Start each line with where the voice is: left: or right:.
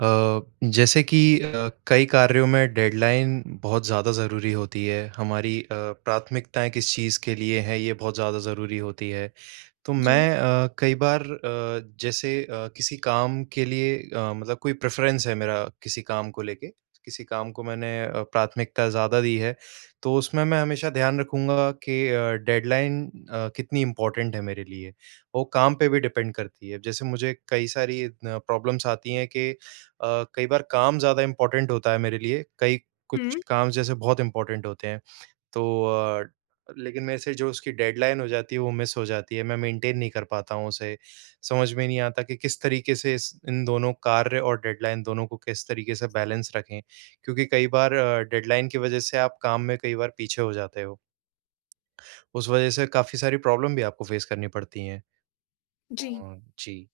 right: अ, जैसे कि अ, कई कार्यों में डेडलाइन बहुत ज़्यादा ज़रूरी होती है, हमारी अ, प्राथमिकताएँ किस चीज़ के लिए हैं, ये बहुत ज़्यादा ज़रूरी होती है। तो मैं
left: जी।
right: अ, कई बार अ, जैसे अ, किसी काम के लिए अ, मतलब कोई प्रेफ़रेंस है मेरा, किसी काम को लेके, किसी काम को मैंने अ, प्राथमिकता ज़्यादा दी है, तो उसमें मैं हमेशा ध्यान रखूँगा कि अ, डेडलाइन अ, कितनी इम्पोर्टेंट है मेरे लिए। वो काम पे भी डिपेंड करती है। अब जैसे मुझे कई सारी अ, प्रॉब्लम्स आती हैं कि अ, कई बार काम ज़्यादा इम्पोर्टेंट होता है मेरे लिए, कई कुछ
left: हुँ।
right: काम जैसे बहुत इम्पोर्टेंट होते हैं, तो अ, लेकिन मेरे से जो उसकी डेडलाइन हो जाती है, वो मिस हो जाती है, मैं मेंटेन नहीं कर पाता हूँ उसे। समझ में नहीं आता कि किस तरीके से इस इन दोनों कार्य और डेडलाइन, दोनों को किस तरीके से बैलेंस रखें? क्योंकि कई बार अ, डेडलाइन की वजह से आप काम में कई बार पीछे हो जाते हो। उस वजह से काफ़ी सारी प्रॉब्लम भी आपको फ़ेस करनी पड़ती हैं।
left: जी।
right: हाँ जी।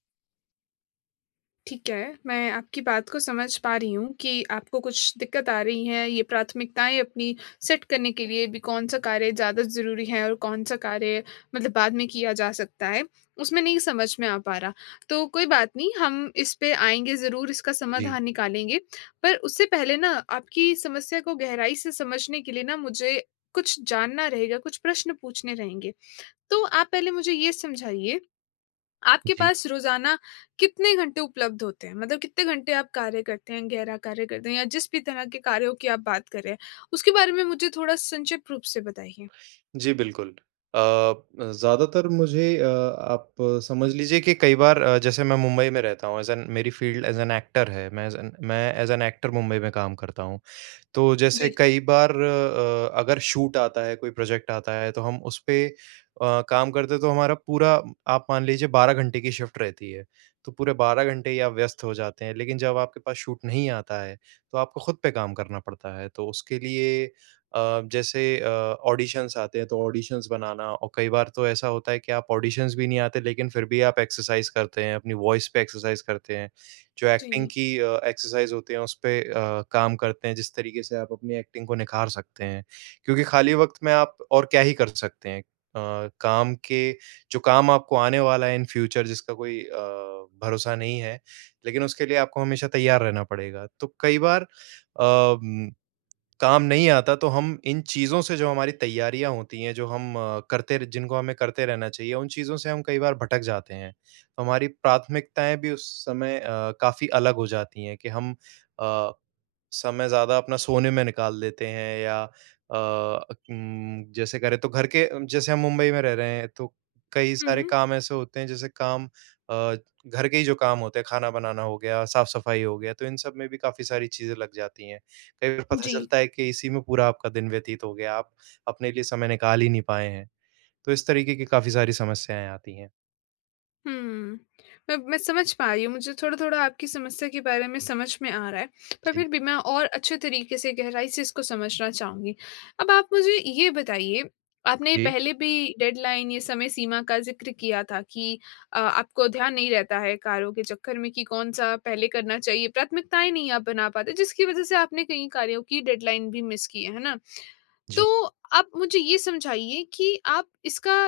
left: ठीक है, मैं आपकी बात को समझ पा रही हूँ कि आपको कुछ दिक्कत आ रही है, ये प्राथमिकताएँ अपनी सेट करने के लिए। अभी कौन-सा कार्य ज़्यादा ज़रूरी है और कौन-सा कार्य मतलब बाद में किया जा सकता है, उसमें नहीं समझ में आ पा रहा। तो कोई बात नहीं, हम इस पे आएँगे ज़रूर, इसका
right: जी।
left: समाधान निकालेंगे। पर उससे पहले ना, आपकी समस्या को गहराई से समझने के लिए ना, मुझे कुछ जानना रहेगा, कुछ प्रश्न पूछने रहेंगे। तो आप पहले मुझे ये समझाइए, आपके
right: जी।
left: पास रोज़ाना कितने घंटे उपलब्ध होते हैं, मतलब कितने घंटे आप कार्य करते हैं, गहरा कार्य करते हैं? या जिस भी तरह के कार्यों की आप बात कर रहे हैं, उसके बारे में मुझे थोड़ा संक्षिप्त रूप से बताइए।
right: जी, बिल्कुल। अ, ज़्यादातर मुझे अ, आप समझ लीजिए कि कई बार अ, जैसे मैं मुंबई में रहता हूँ, ऐज़ एन मेरी फ़ील्ड ऐज़ एन एक्टर है, मैं ऐज़ एन मैं ऐज़ एन एक्टर मुंबई में काम करता हूँ। तो जैसे
left: जी।
right: कई बार अ, अगर शूट आता है, कोई प्रोजेक्ट आता है, तो हम उस पे अ, काम करते हैं, तो हमारा पूरा आप मान लीजिए, 12 घंटे की शिफ़्ट रहती है। तो पूरे 12 घंटे ही आप व्यस्त हो जाते हैं, लेकिन जब आपके पास शूट नहीं आता है, तो आपको खुद पे काम करना पड़ता है। तो उसके लिए अ, जैसे अ, ऑडिशंस आते हैं, तो ऑडिशंस बनाना और कई बार तो ऐसा होता है कि आप ऑडिशंस भी नहीं आते, लेकिन फिर भी भी आप एक्सरसाइज़ करते हैं, अपनी वॉइस पे एक्सरसाइज़ करते हैं। जो एक्टिंग
left: जी।
right: की अ, एक्सरसाइज़ होती है, उस पे अ, काम करते हैं, जिस तरीके से आप अपनी एक्टिंग को निखार सकते हैं। क्योंकि खाली वक़्त में आप और क्या ही कर सकते हैं? अ, काम के जो काम आपको आने वाला है इन फ्यूचर, जिसका कोई अ, भरोसा नहीं है, लेकिन उसके लिए आपको हमेशा तैयार रहना पड़ेगा। तो कई बार अ, उम, काम नहीं आता, तो हम इन चीज़ों से जो हमारी तैयारियाँ होती हैं, जो हम अ, करते र जिनको हमें करते रहना चाहिए, उन चीज़ों से हम कई बार भटक जाते हैं। तो हमारी प्राथमिकताएँ भी उस समय अ, काफ़ी अलग हो जाती है कि हम अ, समय ज़्यादा अपना सोने में निकाल देते हैं या अ, उम, जैसे करें, तो घर के जैसे हम मुंबई में रह रहे हैं, तो कई सारे
left: हुँ।
right: काम ऐसे होते हैं, जैसे काम अ, घर के ही जो काम होते हैं, खाना बनाना हो गया, साफ़-सफाई हो गया, तो इन सब में भी काफ़ी सारी चीज़ें लग जाती हैं। कई बार पता
left: जी।
right: चलता है कि इसी में पूरा आपका दिन व्यतीत हो गया, आप अपने लिए समय निकाल ही नहीं पाए हैं। तो इस तरीके की काफ़ी सारी समस्याएँ आती हैं।
left: हुँ। मैं मैं समझ पा रही हूँ। मुझे थोड़ा-थोड़ा आपकी समस्या के बारे में समझ में आ रहा है। पर
right: जी।
left: फ़िर भी मैं और अच्छे तरीके से, गहराई से इसको समझना चाहूँगी। अब आप मुझे ये बताइए आपने
right: जी।
left: पहले भी डेडलाइन ये समय सीमा का ज़िक्र किया था कि अ, आपको ध्यान नहीं रहता है कार्यों के चक्कर में कि कौन-सा पहले करना चाहिए। प्राथमिकताएँ नहीं आप बना पाते जिसकी वज़ह से आपने कई कार्यों की डेडलाइन भी मिस की है। है ना?
right: जी।
left: तो आप मुझे ये समझाइए कि आप इसका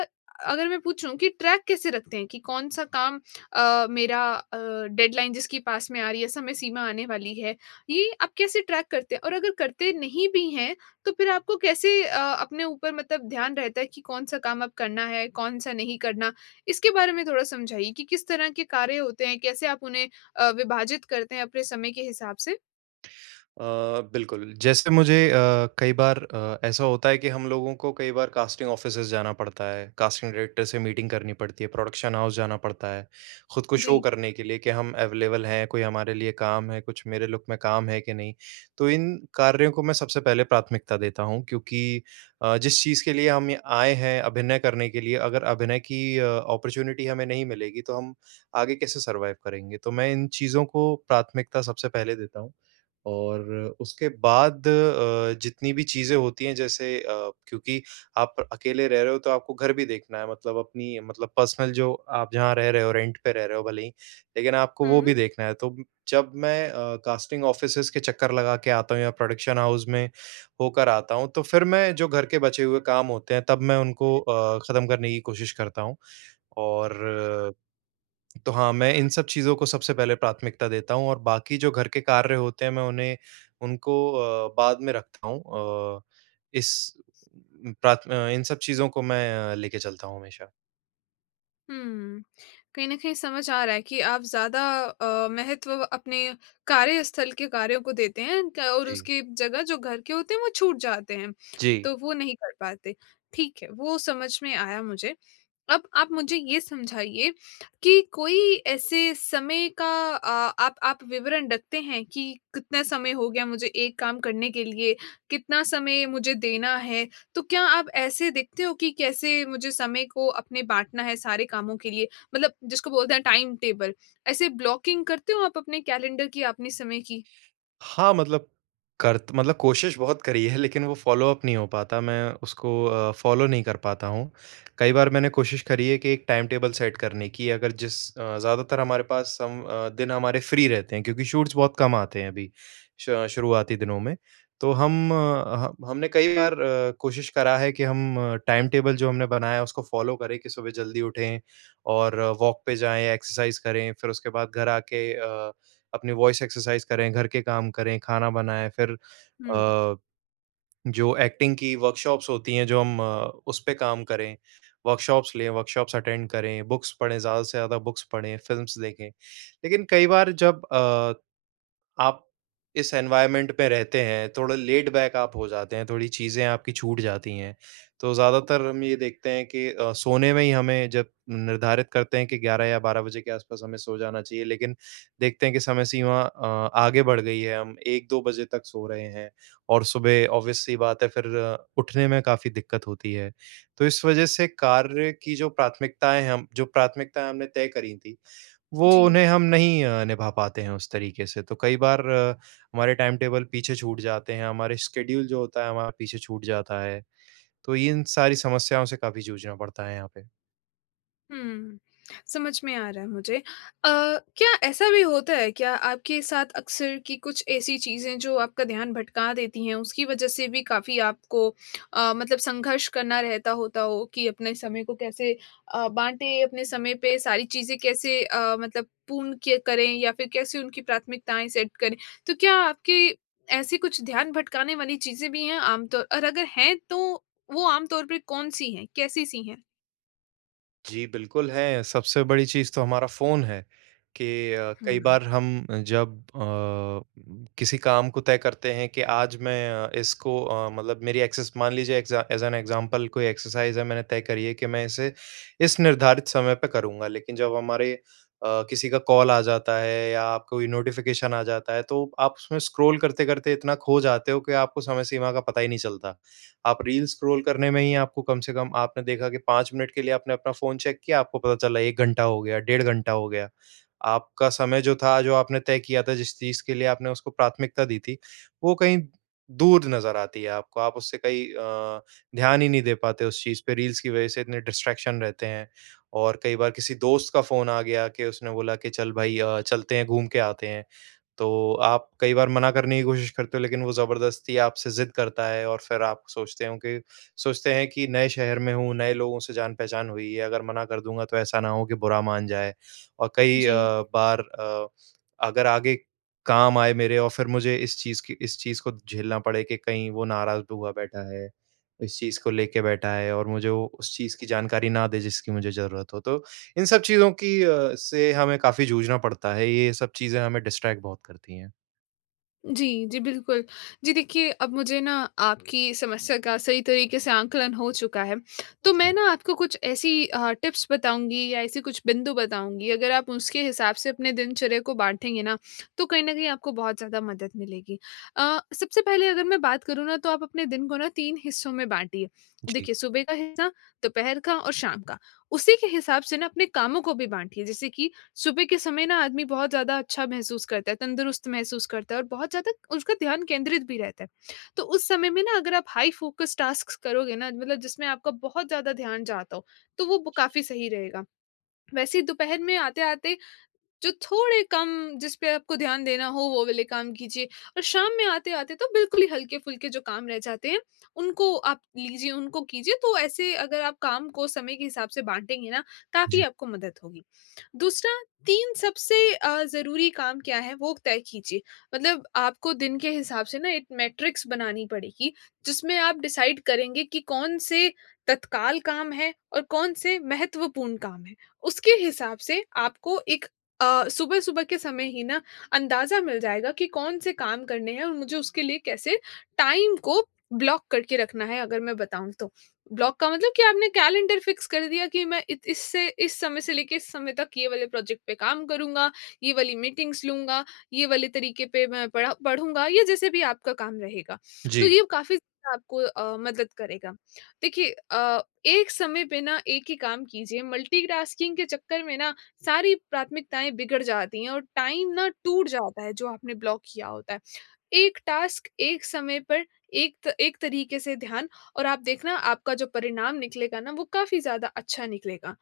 left: अगर मैं पूछूँ कि ट्रैक कैसे रखते हैं? कि कौन-सा काम अ, मेरा अ, डेडलाइन जिसकी पास में आ रही हैं, समय सीमा आने वाली है? ये आप कैसे ट्रैक करते हैं? और अगर करते नहीं भी हैं तो फ़िर आपको कैसे अ, अपने ऊपर मतलब ध्यान रहता है कि कौन-सा काम अब करना है, कौन-सा नहीं करना? इसके बारे में थोड़ा समझाइए कि, किस तरह के कार्य होते हैं, कैसे आप उन्हें अ, विभाजित करते हैं अपने समय के हिसाब से?
right: अ, बिल्कुल, जैसे मुझे अ, कई बार अ, ऐसा होता है कि हम लोगों को कई बार कास्टिंग ऑफ़िसेज़ जाना पड़ता है। कास्टिंग डायरेक्टर से मीटिंग करनी पड़ती है, प्रोडक्शन हाउस जाना पड़ता है। ख़ुद को शो
left: जी।
right: करने के लिए कि हम अवेलेबल हैं कोई हमारे लिए काम है, कुछ मेरे लुक में काम है के नहीं? तो इन कार्यों को मैं सबसे पहले प्राथमिकता देता हूँ क्योंकि अ, जिस चीज़ के लिए हम ये आए हैं, अभिनय करने के लिए अगर अभिनय की अ, ऑपर्च्युनिटी हमें नहीं मिलेगी, तो हम आगे कैसे सरवाइव करेंगे? तो मैं इन चीज़ों को प्राथमिकता सबसे पहले देता हूँ। और उसके बाद अ, जितनी भी चीज़ें होती हैं जैसे अ, क्योंकि आप अकेले रह रहे हो तो आपको घर भी देखना है मतलब अपनी मतलब पर्सनल जो आप जहाँ रह रहे हो, रेंट पे रह रहे हो भले ही। लेकिन आपको वो
left: हुँ।
right: भी देखना है तो जब मैं अ, कास्टिंग ऑफ़िसेज़ के चक्कर लगा के आता हूँ या प्रोडक्शन हाउस में होकर आता हूँ। तो फ़िर मैं जो घर के बचे हुए काम होते हैं तब मैं उनको अ, खत्म करने की कोशिश करता हूँ और तो हाँ, मैं इन सब चीज़ को सबसे पहले प्राथमिकता देता हूँ और बाक़ी जो घर के कार्य होते हैं मैं उन्हें उनको अ, बाद में रखता हूँ। अ, इस प्राथ इन सब चीज़ों को मैं लेके चलता हूँ हमेशा।
left: हुँ, कहीं न कहीं समझ आ रहा है कि आप ज़्यादा अ, महत्व अपने कार्यस्थल के कार्यों को देते हैं क और
right: जी।
left: उसकी जगह जो घर के होते हैं वो छूट जाते हैं,
right: जी।
left: तो वो नहीं कर पाते। ठीक है, वो समझ में आया मुझे। अब आप मुझे ये समझाइए कि कोई ऐसे समय का अ, आप आप विवरण रखते हैं कि कितना समय हो गया मुझे एक काम करने के लिए, कितना समय मुझे देना है? तो क्या आप ऐसे देखते हो कि कैसे मुझे समय को अपने बाँटना है सारे कामों के लिए, मतलब जिसको बोलते हैं टाइम टेबल ऐसे ब्लॉकिंग करते हो आप अपने कैलेंडर की या अपने समय की?
right: हाँ, मतलब करत मतलब कोशिश बहुत करी है लेकिन वो फॉलो अप नहीं हो पाता, मैं उसको अ, फॉलो नहीं कर पाता हूँ। कई बार मैंने कोशिश करी है कि एक टाइम टेबल सेट करने की अगर जिस अ, ज़्यादातर हमारे पास हम अ, दिन हमारे फ्री रहते हैं क्योंकि शूट्स बहुत कम आते हैं अभी श शुरुआती दिनों में। तो हम ह हमने कई बार कोशिश करा है कि हम टाइम टेबल जो हमने बनाया है उसको फॉलो करें कि सुबह जल्दी उठें और वॉक पे जाएँ एक्सरसाइज़ करें फ़िर उसके बाद घर आके अ, अपनी वॉइस एक्सरसाइज़ करें, घर के काम करें, खाना बनाएँ। फ़िर
left: हुँ।
right: अ, जो एक्टिंग की वर्कशॉप्स होती हैं जो हम अ, उस पे काम करें वर्कशॉप्स लें, वर्कशॉप्स अटेंड करें, बुक्स पढ़ें ज़्यादा से ज़्यादा बुक्स पढ़ें फ़िल्म्स देखें। लेकिन कई बार जब अ, आप इस एनवायरनमेंट में रहते हैं थोड़ा लेड बैक आप हो जाते हैं थोड़ी चीज़ें आपकी छूट जाती हैं। तो ज़्यादातर हम ये देखते हैं कि अ, सोने में ही हमें जब निर्धारित करते हैं कि 11 या 12 बजे के आस-पास हमें सो जाना चाहिए। लेकिन देखते हैं कि समय सीमा अ, आगे बढ़ गई है हम 1-2 बजे तक सो रहे हैं और सुबह ऑब्वियस सी बात है फ़िर उठने में काफ़ी दिक्कत होती है। तो इस वजह से कार्य की जो प्राथमिकताएँ हैं, हम जो प्राथमिकताएँ हमने तय करी थी वो
left: जी।
right: उन्हें हम नहीं निभा पाते हैं उस तरीके से। तो कई बार हमारे टाइम टेबल पीछे छूट जाते हैं हमारे स्केड्यूल जो होता है हमारा पीछे छूट जाता है। तो इन सारी समस्याओं से काफ़ी जूझना पड़ता है यहाँ पे।
left: हुँ, समझ में आ रहा है मुझे। अ, क्या ऐसा भी होता है क्या आपके साथ अक्सर कि कुछ ऐसी चीज़ें जो आपका ध्यान भटका देती हैं उसकी वजह से भी काफ़ी आपको अ, मतलब संघर्ष करना रहता होता हो कि अपने समय को कैसे अ, बाँटें? अपने समय पे सारी चीज़ें कैसे अ, मतलब पूर्ण किया करें या फिर कैसे उनकी प्राथमिकताएँ सेट करें? तो क्या आपकी ऐसी कुछ ध्यान भटकाने वाली चीज़ें भी हैं आम तौर और अगर हैं तो वो आम तौर पे कौन-सी हैं? कैसी-सी हैं?
right: जी, बिल्कुल है, सबसे बड़ी चीज़ तो हमारा फ़ोन है कि अ,
left: हुँ,
right: कई
left: हुँ।
right: बार हम जब अ, किसी काम को तय करते हैं कि आज मैं अ, इसको अ, मतलब मेरी एक्सेस मान ली एग्ज़ा एज़ एन एग्जाम्पल कोई एक्सरसाइज है मैंने तय करी है कि मैं इसे इस निर्धारित समय पे करूँगा। लेकिन जब हमारे अ, किसी का कॉल आ जाता है या कोई नोटिफिकेशन आ जाता है। तो आप उसमें स्क्रॉल करते-करते इतना खो जाते हो कि आपको समय सीमा का पता ही नहीं चलता। आप रील स्क्रॉल करने में ही आपको कम से कम आपने देखा कि 5 मिनट के लिए आपने अपना फ़ोन चेक किया आपको पता चला 1 घंटा हो गया, डेढ़ घंटा हो गया। आपका समय जो था जो आपने तय किया था जिस चीज़ के लिए आपने उसको प्राथमिकता दी थी वो कहीं दूर नज़र आती है आपको। आप उससे कहीं अ, ध्यान ही नहीं दे पाते उस चीज़ पे रील्स की वजह से इतने डिस्ट्रैक्शन रहते हैं। और कई बार किसी दोस्त का फ़ोन आ गया कि उसने बोला कि चल भई अ, चलते हैं घूम के आते हैं, तो आप कई बार मना करने की कोशिश करते हो लेकिन वो जबरदस्ती आपसे ज़िद करता है और फिर आप सोचते हों कि सोचते हैं कि नए शहर में हूँ, नए लोगों से जान पहचान हुई है, अगर मना कर दूँगा तो ऐसा ना हो कि बुरा मान जाए। और कई अ,
left: जी।
right: बार अ, अगर आगे काम आए मेरे और फिर मुझे इस चीज़ की इस चीज़ को झेलना पड़े कि कहीं वो नाराज़ हुआ बैठा है। इस चीज़ को लेके बैठा है और मुझे वो उस चीज़ की जानकारी ना दे जिसकी मुझे ज़रूरत हो तो इन सब चीज़ों की अ, से हमें काफ़ी जूझना पड़ता है। ये सब चीज़ें हमें डिस्ट्रैक्ट बहुत करती हैं।
left: जी। जी, बिल्कुल। जी, देखिए, अब मुझे ना, आपकी समस्या का सही तरीके से आकलन हो चुका है। तो मैं
right: जी।
left: ना आपको कुछ ऐसी अ, टिप्स बताऊँगी या ऐसी कुछ बिंदु बताऊँगी, अगर आप उसके हिसाब से अपने दिनचर्या को बाँटेंगे ना, तो कहीं न कहीं आपको बहुत ज़्यादा मदद मिलेगी। अ, सबसे पहले अगर मैं बात करूँ ना, तो आप अपने दिन को ना, 3 हिस्सों में बाँटिए।
right: जी।
left: देखिए, सुबह का हिस्सा, दोपहर का और शाम का। उसी के हिसाब से ना, अपने कामों को भी बाँटिए, जैसे कि सुबह के समय ना, आदमी बहुत ज़्यादा अच्छा महसूस करता है, तंदुरुस्त महसूस करता है और बहुत ज़्यादा उसका ध्यान केंद्रित भी रहता है। तो उस समय में ना अगर आप हाइ फ़ोकस टास्क्स करोगे ना, मतलब जिसमें आपका बहुत ज़्यादा ध्यान जाता हो, तो वो ब काफ़ी सही रहेगा। वैसे ही दोपहर में आते-आते, जो थोड़े कम, जिस पे आपको ध्यान देना हो, वो वाले काम कीजिए और शाम में आते-आते तो बिल्कुल ही हल्के-फुल्के जो काम रह जाते हैं, उनको आप लीजिए, उनको कीजिए। तो ऐसे अगर आप काम को समय के हिसाब से बाँटेंगे ना, काफ़ी
right: जी।
left: आपको मदद होगी। दूसरा, 3 सबसे अ, ज़रूरी काम क्या हैं? वो तय कीजिए। मतलब आपको दिन के हिसाब से ना, एक मैट्रिक्स बनानी पड़ेगी, जिसमें आप डिसाइड करेंगे कि कौन-से तत्काल काम हैं और कौन से महत्वपूर्ण काम हैं। उसके हिसाब से आपको एक अ, सुबह-सुबह के समय ही ना, अंदाज़ा मिल जाएगा कि, कौन से काम करने हैं और मुझे उसके लिए कैसे टाइम को ब्लॉक करके रखना है। अगर मैं बताऊँ तो, ब्लॉक का मतलब कि आपने कैलेंडर फ़िक्स कर दिया कि, "मैं इत इससे इस समय से लेके इस समय तक ये वाले प्रोजेक्ट पे काम करूँगा, ये वाली मीटिंग्स लूँगा, ये वाले तरीके पे मैं पढ़ा पढ़ूँगा।" या जैसे भी आपका काम रहेगा। तो
right: जी।
left: ये काफ़ी ज़्यादा आपको अ, मदद करेगा। देखिए अ, एक समय पे ना, एक ही काम कीजिए, मल्टीटास्किंग के चक्कर में ना, सारी प्राथमिकताएँ बिगड़ जाती हैं और टाइम ना टूट जाता है, जो आपने ब्लॉक किया होता है। एक टास्क एक समय पर एक्त एक तरीके से ध्यान और आप देखना, आपका जो परिणाम निकलेगा ना, वो काफ़ी ज़्यादा अच्छा निकलेगा।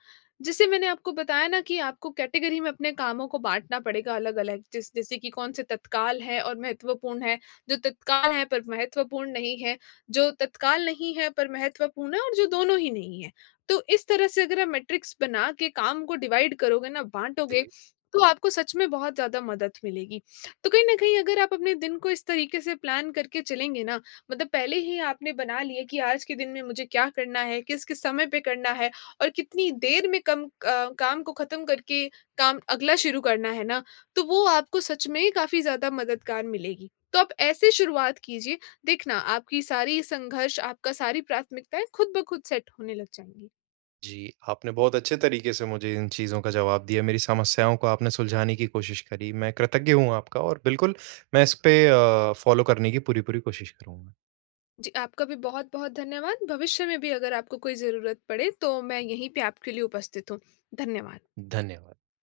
left: जैसे मैंने आपको बताया ना कि आपको कैटेगरी में अपने कामों को बाँटना पड़ेगा अलग-अलग, जैस जैसे कि कौन-से तत्काल हैं और महत्वपूर्ण हैं, जो तत्काल हैं पर महत्वपूर्ण नहीं हैं, जो तत्काल नहीं हैं पर महत्वपूर्ण हैं, और जो दोनों ही नहीं है। तो इस तरह से अगर हम मैट्रिक्स बना के काम को डिवाइड करोगे ना, बाँटोगे,
right: जी।
left: तो आपको सच में बहुत ज़्यादा मदद मिलेगी। तो कहीं न कहीं अगर आप अपने दिन को इस तरीके से प्लान करके चलेंगे ना, मतलब पहले ही आपने बना लिया कि आज के दिन में मुझे क्या करना है, किस-किस समय पे करना है और कितनी देर में कम अ, काम को खत्म करके काम अगला शुरू करना है ना, तो वो आपको सच में ही काफ़ी ज़्यादा मददगार मिलेगी। तो आप ऐसे शुरुआत कीजिए। देखना, आपकी सारी संघर्ष, आपका सारी प्राथमिकताएँ खुद ब खुद सेट होने लग जाएँगी।
right: जी, आपने बहुत अच्छे तरीके से मुझे इन चीज़ों का जवाब दिया, मेरी समस्याओं को आपने सुलझाने की कोशिश करी। मैं कृतज्ञ हूँ आपका और बिल्कुल, मैं इसपे अ, फ़ॉलो करने की पूरी-पूरी कोशिश करूँगा।
left: जी, आपका भी बहुत-बहुत धन्यवाद। भविष्य में भी अगर आपको कोई ज़रूरत पड़े, तो मैं यहीं पे आपके लिए उपस्थित हूँ। धन्यवाद।
right: धन्यवाद।